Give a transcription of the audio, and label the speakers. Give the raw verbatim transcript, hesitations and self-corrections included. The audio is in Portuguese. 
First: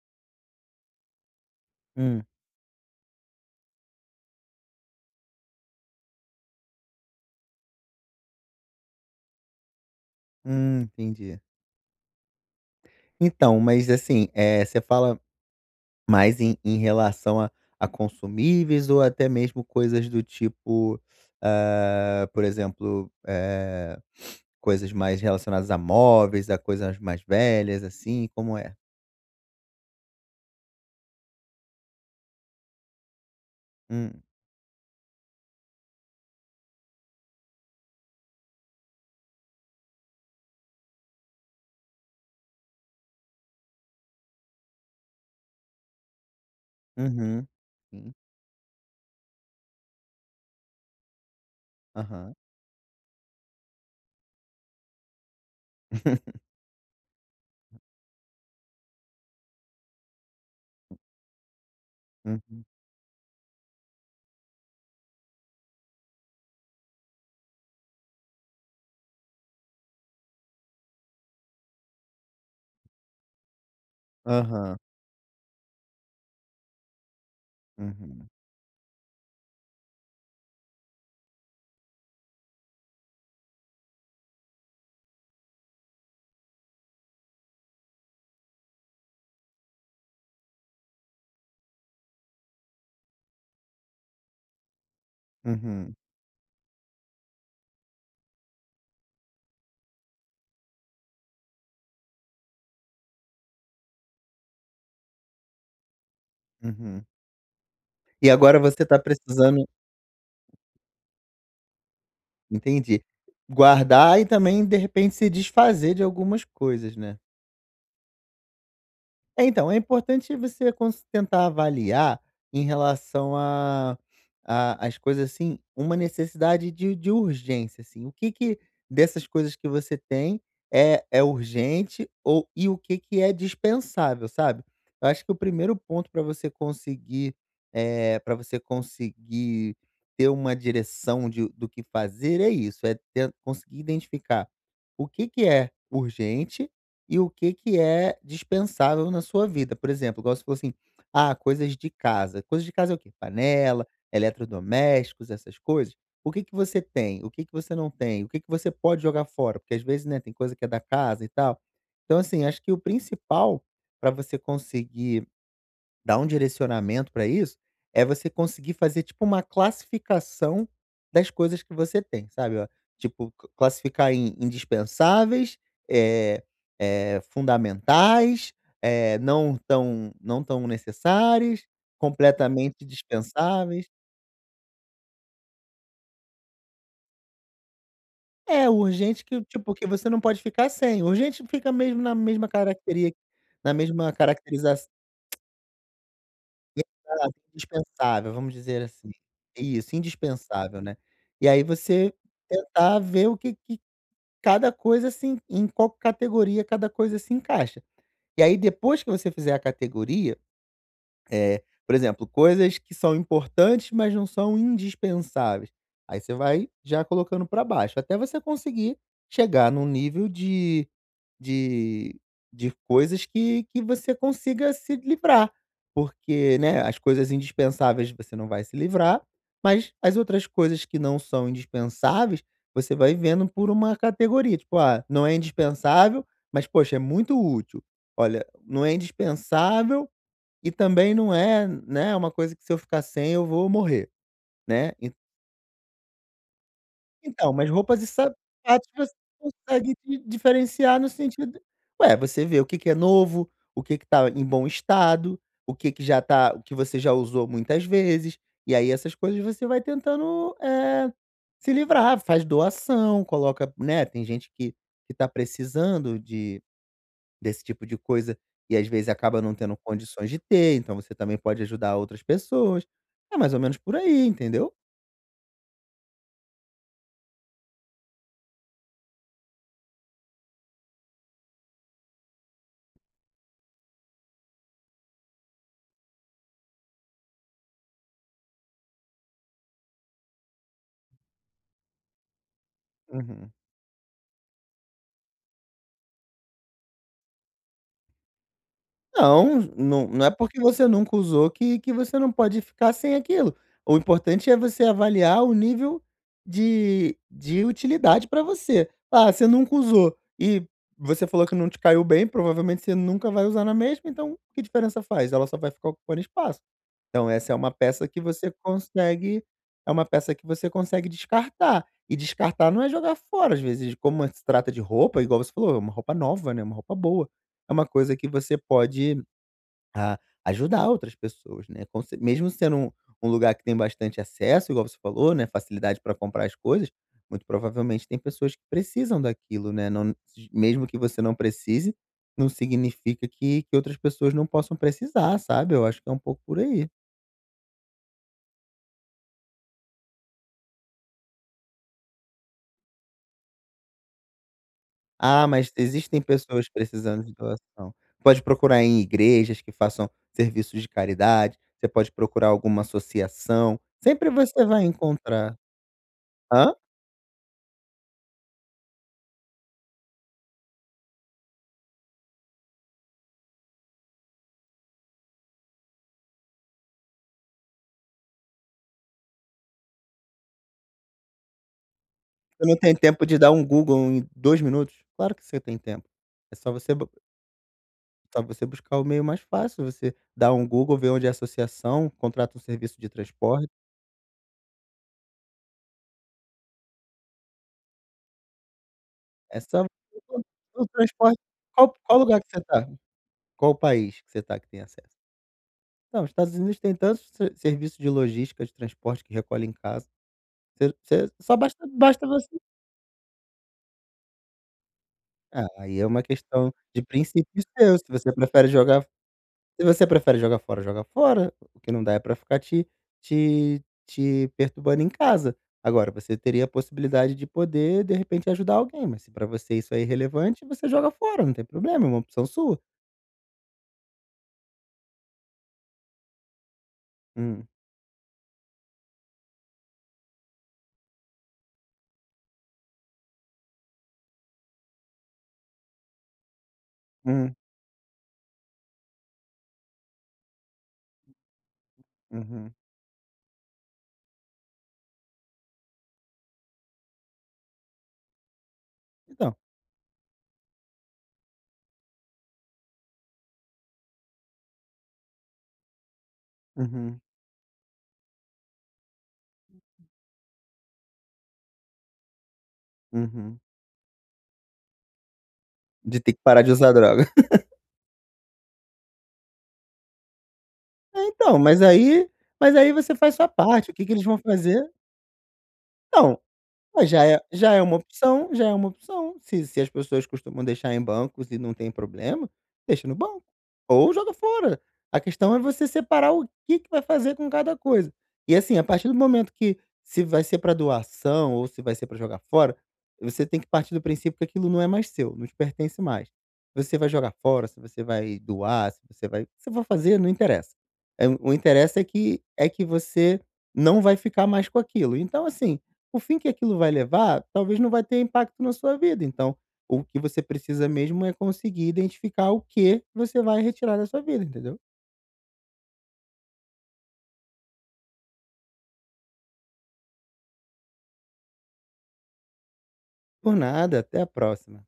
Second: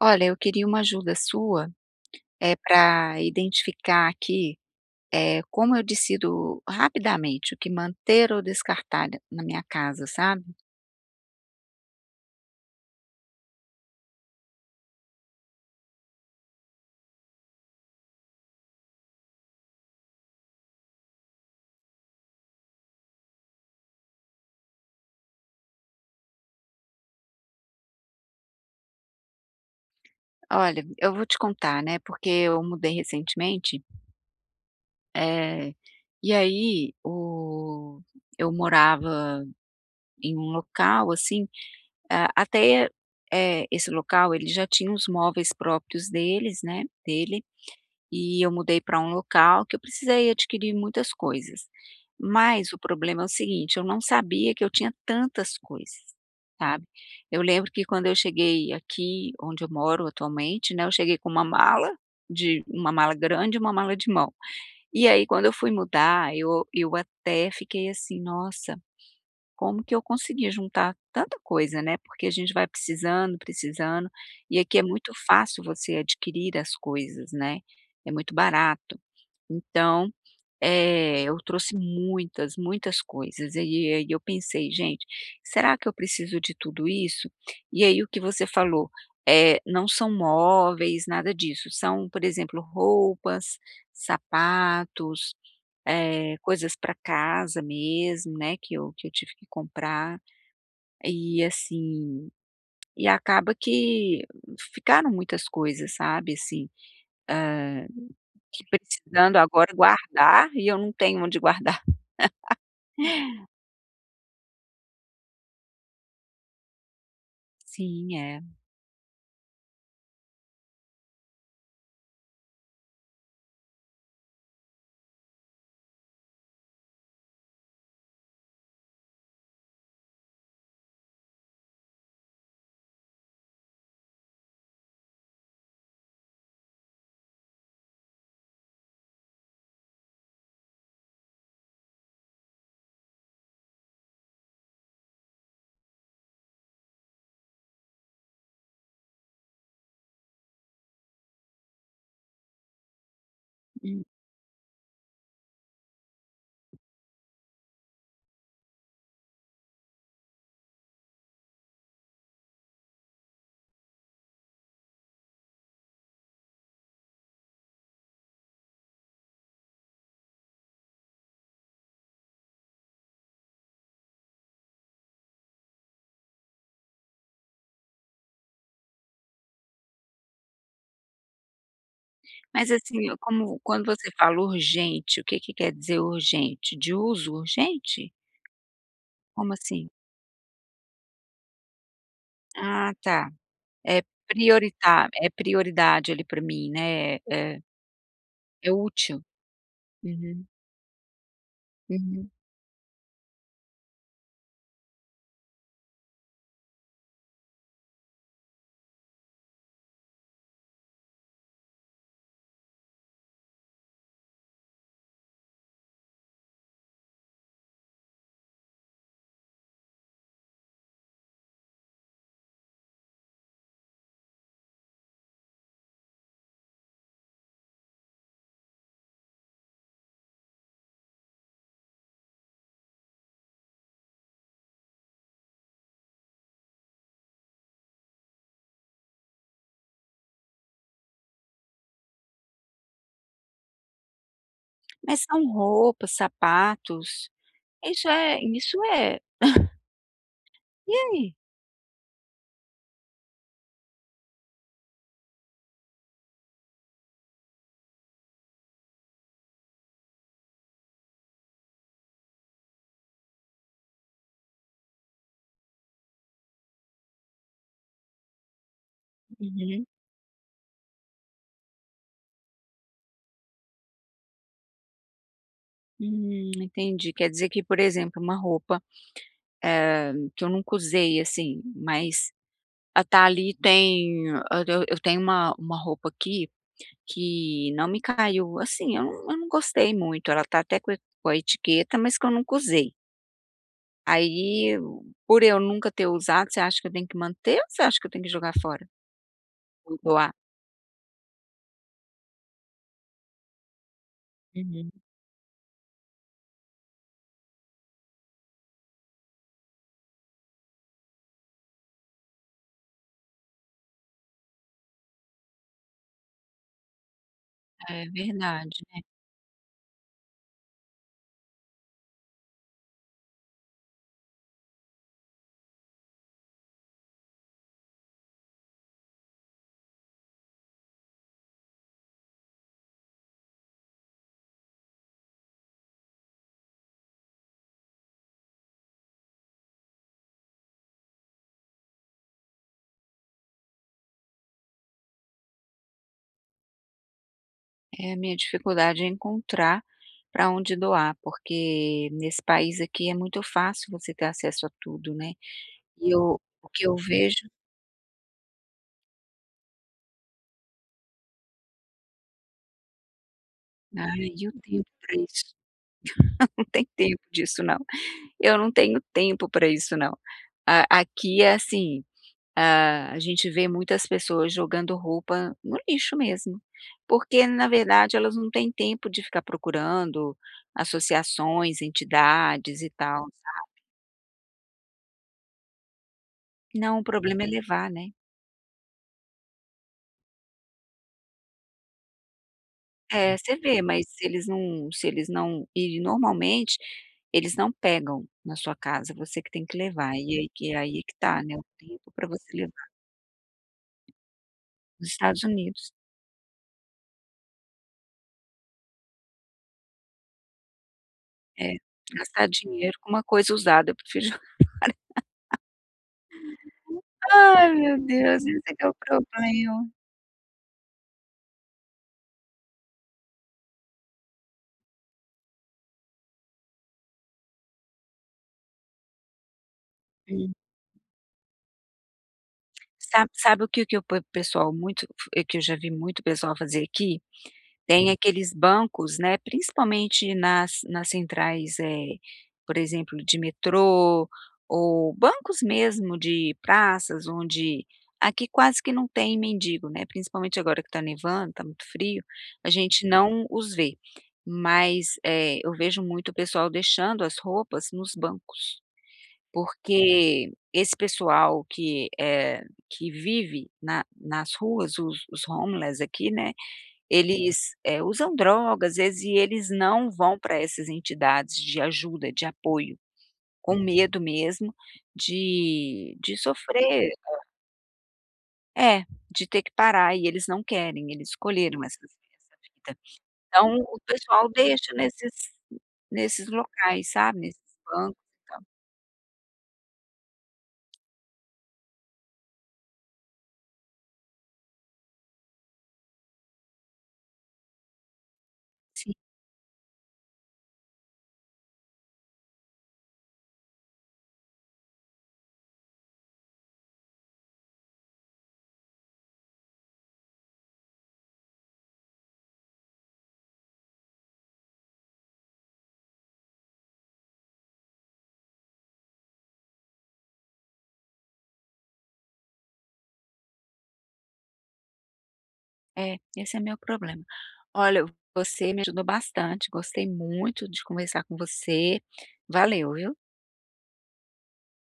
Speaker 1: Olha, eu queria uma ajuda sua,
Speaker 2: Hum,
Speaker 1: é para identificar aqui, é como eu decido rapidamente o que manter ou descartar na minha casa, sabe.
Speaker 2: hum, entendi. Então, mas assim, é você fala mais em em relação a a consumíveis ou até mesmo coisas do tipo, ah, por exemplo, eh, coisas mais relacionadas a móveis, a coisas mais velhas, assim, como é?
Speaker 1: Olha, eu vou te contar, né, porque eu mudei recentemente,
Speaker 2: Hum,
Speaker 1: eh, e aí o eu morava em um local, assim, a até, eh, esse local ele já tinha os móveis próprios deles, né, dele
Speaker 2: uhum, sim,
Speaker 1: e eu mudei para um local que eu precisei adquirir muitas coisas.
Speaker 2: aham.
Speaker 1: Mas o problema é o seguinte, eu não sabia que eu tinha tantas coisas, sabe. Eu lembro que quando eu cheguei aqui onde eu moro atualmente, né, eu cheguei com uma mala de
Speaker 2: Uhum,
Speaker 1: uma mala grande e uma mala de mão. E aí quando eu fui mudar, eu eu até fiquei assim: "Nossa". Como que eu conseguia juntar tanta coisa, né, porque a gente vai precisando, precisando, e
Speaker 2: aham,
Speaker 1: aqui é muito fácil você adquirir as coisas, né, é
Speaker 2: uhum,
Speaker 1: muito barato. Então, eh, eu trouxe muitas, muitas coisas, e aí eu pensei: "Gente, será que eu preciso de tudo isso?". E aí o que você falou, eh, não são móveis, nada disso, são, por exemplo, roupas, sapatos,
Speaker 2: uhum,
Speaker 1: eh, coisas para casa mesmo, né, que eu que eu tive que comprar. E assim, e acaba que ficaram muitas coisas, sabe, assim,
Speaker 2: uhum.
Speaker 1: hã,
Speaker 2: E agora
Speaker 1: que
Speaker 2: você está
Speaker 1: precisando
Speaker 2: precisando
Speaker 1: agora guardar e eu não tenho onde guardar.
Speaker 2: entendi. Guardar e também, de repente, se desfazer de algumas coisas, né?
Speaker 1: Sim, é.
Speaker 2: É, então, é importante você cons tentar avaliar em relação a a às coisas, assim, uma necessidade de de urgência, assim. O que que dessas coisas que você tem é é urgente ou e o que que é dispensável, sabe. Eu acho que o primeiro ponto para você conseguir, para você conseguir ter uma direção de do que fazer é isso, é ten conseguir identificar o que que é urgente e o que que é dispensável na sua vida. Por exemplo, igual você falou assim: "Ah, coisas de casa". Coisas de casa é o quê? Panela,
Speaker 1: Hum.
Speaker 2: eletrodomésticos, essas coisas. O que que você tem? O que que você não tem? O que que você pode jogar fora? Porque às vezes, né, tem coisa que é da casa e tal. Então, assim, acho que o principal para você conseguir dar um direcionamento para isso, é você conseguir fazer tipo uma classificação das coisas que você tem, sabe, ó, tipo cla classificar em indispensáveis, é é fundamentais, é não tão não tão necessárias,
Speaker 1: Mas
Speaker 2: completamente
Speaker 1: assim, eu- como quando
Speaker 2: dispensáveis.
Speaker 1: você fala urgente, o que que quer dizer urgente? De uso urgente?
Speaker 2: É, urgente que
Speaker 1: Como
Speaker 2: tipo que
Speaker 1: assim?
Speaker 2: você não pode ficar sem, urgente fica mesmo na mesma
Speaker 1: Ah,
Speaker 2: caracteria
Speaker 1: tá.
Speaker 2: na
Speaker 1: É
Speaker 2: mesma caracteriza.
Speaker 1: prioritar é prioridade ali para mim, né,
Speaker 2: Exato,
Speaker 1: é
Speaker 2: indispensável, vamos
Speaker 1: é
Speaker 2: dizer assim.
Speaker 1: útil.
Speaker 2: Isso,
Speaker 1: Uhum,
Speaker 2: indispensável, né. E aí você
Speaker 1: uhum.
Speaker 2: tentar ver o que que cada coisa se em qual categoria cada coisa se encaixa. E aí depois que você fizer a categoria, eh, por exemplo, coisas que são importantes, mas não são indispensáveis, aí você vai já colocando pra baixo, até você conseguir chegar num nível de de de coisas que que você consiga se livrar, porque, né, as coisas indispensáveis você não vai se livrar, mas as outras coisas que não são indispensáveis, você vai vendo por uma categoria, tipo: "Ah, não é indispensável, mas poxa, é muito útil. Olha, não é indispensável e também não é, né, uma coisa que se eu ficar sem eu vou morrer", né.
Speaker 1: Mas são roupas, sapatos,
Speaker 2: Então, mas roupas e
Speaker 1: isso é isso
Speaker 2: sapatos você
Speaker 1: é
Speaker 2: consegue di
Speaker 1: e
Speaker 2: diferenciar no
Speaker 1: aí?
Speaker 2: sentido ué, você vê o que que é novo, o que que tá em bom estado, o que que já tá o que você já usou muitas vezes, e aí essas coisas você vai tentando, eh, se livrar, faz doação, coloca né, tem gente que que tá precisando de desse tipo de coisa e às vezes acaba não tendo
Speaker 1: Uhum.
Speaker 2: condições de ter, então você também pode ajudar outras pessoas. É mais ou menos por aí, entendeu?
Speaker 1: Hum, entendi. Quer dizer que, por exemplo, uma roupa que eu nunca usei, assim, mas a tá ali tem ah, eu eu tenho uma uma roupa aqui que não me caiu, assim, eu não eu não gostei muito, ela tá até com e com a etiqueta, mas que eu nunca usei.
Speaker 2: Uhum.
Speaker 1: Aí, eu- por eu nunca ter usado, você acha que eu tenho que manter ou você acha que eu tenho que jogar fora
Speaker 2: Não,
Speaker 1: ou
Speaker 2: não não é
Speaker 1: doar?
Speaker 2: porque você nunca usou que que você não pode ficar sem aquilo. O importante é você
Speaker 1: Uhum.
Speaker 2: avaliar o nível de de utilidade para você. Ah, você nunca usou e você falou que não te caiu bem, provavelmente você nunca vai usar na mesma, então que diferença faz? Ela só vai ficar ocupando espaço. Então essa é uma
Speaker 1: É
Speaker 2: peça que você
Speaker 1: verdade, né.
Speaker 2: consegue é uma peça que você consegue descartar. E descartar não é jogar fora, às vezes, como se trata de roupa, igual você falou, é uma roupa nova, né, uma roupa boa. É uma coisa que você pode, ah, ajudar outras pessoas, né, com ce mesmo sendo um um lugar que tem bastante acesso, igual você falou, né, facilidade para comprar as coisas, muito provavelmente tem pessoas que precisam daquilo, né, não mesmo que você não precise, não significa que que outras pessoas não possam precisar, sabe. Eu acho que é um pouco por aí.
Speaker 1: É, a minha dificuldade é encontrar para onde doar, porque nesse país aqui é muito fácil você ter acesso a tudo, né.
Speaker 2: Ah, mas
Speaker 1: E
Speaker 2: existem
Speaker 1: eu
Speaker 2: pessoas
Speaker 1: o que eu
Speaker 2: precisando de
Speaker 1: vejo
Speaker 2: doação. Pode procurar em igrejas que façam serviços de caridade, você pode procurar alguma associação,
Speaker 1: ai,
Speaker 2: sempre
Speaker 1: eu tenho
Speaker 2: você vai
Speaker 1: tempo para isso?
Speaker 2: encontrar.
Speaker 1: Não
Speaker 2: Hã?
Speaker 1: tem tempo disso não. Eu não tenho tempo para isso não. A aqui é assim, ah, a gente vê muitas pessoas jogando roupa no lixo mesmo, porque na verdade elas não têm tempo de ficar procurando associações,
Speaker 2: Você não
Speaker 1: entidades e
Speaker 2: tem
Speaker 1: tal.
Speaker 2: tempo de dar um Google em dois minutos? Claro que você tem tempo. É só você
Speaker 1: Não, o
Speaker 2: bu
Speaker 1: problema é levar, né.
Speaker 2: só você buscar o meio mais fácil, você dá um Google, vê onde é a associação, contrata um serviço de
Speaker 1: É, você
Speaker 2: transporte,
Speaker 1: vê, mas se eles não se eles não e normalmente eles não pegam na sua casa, você que
Speaker 2: é
Speaker 1: tem que
Speaker 2: só
Speaker 1: levar, e
Speaker 2: você-
Speaker 1: aí que
Speaker 2: o
Speaker 1: aí é que
Speaker 2: transporte
Speaker 1: tá, né, o
Speaker 2: qual
Speaker 1: tempo
Speaker 2: qual
Speaker 1: para
Speaker 2: lugar
Speaker 1: você
Speaker 2: que você está?
Speaker 1: levar
Speaker 2: Qual país que você está que tem
Speaker 1: nos
Speaker 2: acesso?
Speaker 1: Estados Unidos.
Speaker 2: Não, os Estados Unidos tem tantos se serviços de logística de transporte que recolhe em casa. Você você só
Speaker 1: É,
Speaker 2: basta basta
Speaker 1: gastar
Speaker 2: você
Speaker 1: dinheiro com uma coisa usada, eu prefiro.
Speaker 2: ah, aí é uma questão de princípio
Speaker 1: Ai meu
Speaker 2: seu, se você
Speaker 1: Deus, esse
Speaker 2: prefere
Speaker 1: que é o
Speaker 2: jogar se
Speaker 1: problema.
Speaker 2: você prefere jogar fora, joga fora, o que não dá é pra ficar te te te perturbando em casa. Agora, você teria a possibilidade de poder, de repente, ajudar alguém, mas se pra você isso é
Speaker 1: Hum.
Speaker 2: irrelevante, você joga fora, não tem problema, é uma opção sua.
Speaker 1: Sabe sabe o que que o pe pessoal muito f é que eu já vi muito pessoal fazer aqui?
Speaker 2: Hum,
Speaker 1: Tem aqueles bancos, né, principalmente nas nas centrais, eh, por exemplo, de metrô ou bancos mesmo de praças
Speaker 2: hum,
Speaker 1: onde aqui quase que não tem mendigo, né, principalmente agora que está nevando, está muito frio, a
Speaker 2: uhum.
Speaker 1: gente não os vê, mas, eh, eu vejo muito o pessoal deixando as roupas nos bancos,
Speaker 2: Então,
Speaker 1: porque esse pessoal que, é que vive na nas ruas, os os homeless aqui, né,
Speaker 2: uhum,
Speaker 1: eles, eh, usam drogas às vezes, e eles não vão para essas entidades de ajuda, de apoio,
Speaker 2: uhum.
Speaker 1: com Uhum. medo mesmo de
Speaker 2: De ter
Speaker 1: de
Speaker 2: que parar de usar
Speaker 1: sofrer
Speaker 2: droga.
Speaker 1: é, de ter que parar e eles não querem,
Speaker 2: É,
Speaker 1: eles
Speaker 2: então, mas
Speaker 1: escolheram essas
Speaker 2: aí
Speaker 1: essa
Speaker 2: mas aí
Speaker 1: vida.
Speaker 2: você faz sua
Speaker 1: Então
Speaker 2: parte, o
Speaker 1: o
Speaker 2: que que eles vão
Speaker 1: pessoal
Speaker 2: fazer?
Speaker 1: deixa nesses
Speaker 2: Não,
Speaker 1: nesses
Speaker 2: mas
Speaker 1: locais,
Speaker 2: já é
Speaker 1: sabe, nesses
Speaker 2: já é uma
Speaker 1: bancos.
Speaker 2: opção, já é uma opção. Se se as pessoas costumam deixar em bancos e não tem problema, deixa no banco ou joga fora. A questão é você separar o que que vai fazer com cada coisa. E, assim, a partir do momento que se vai ser para doação ou se vai ser para jogar fora, você tem que partir do princípio que aquilo não é mais seu, não te pertence mais. Você vai jogar fora, se você vai doar, se você vai o que você vai fazer, não interessa. Eh, o interessa é que é que você não vai ficar mais com aquilo. Então, assim, o fim que aquilo vai levar, talvez não vai ter impacto na sua vida, então, o que você precisa mesmo é conseguir identificar o que você vai retirar da sua vida, entendeu?
Speaker 1: É, esse é meu problema. Olha, você me ajudou bastante, gostei muito de conversar com você. Valeu, viu.
Speaker 2: Por nada, até a próxima.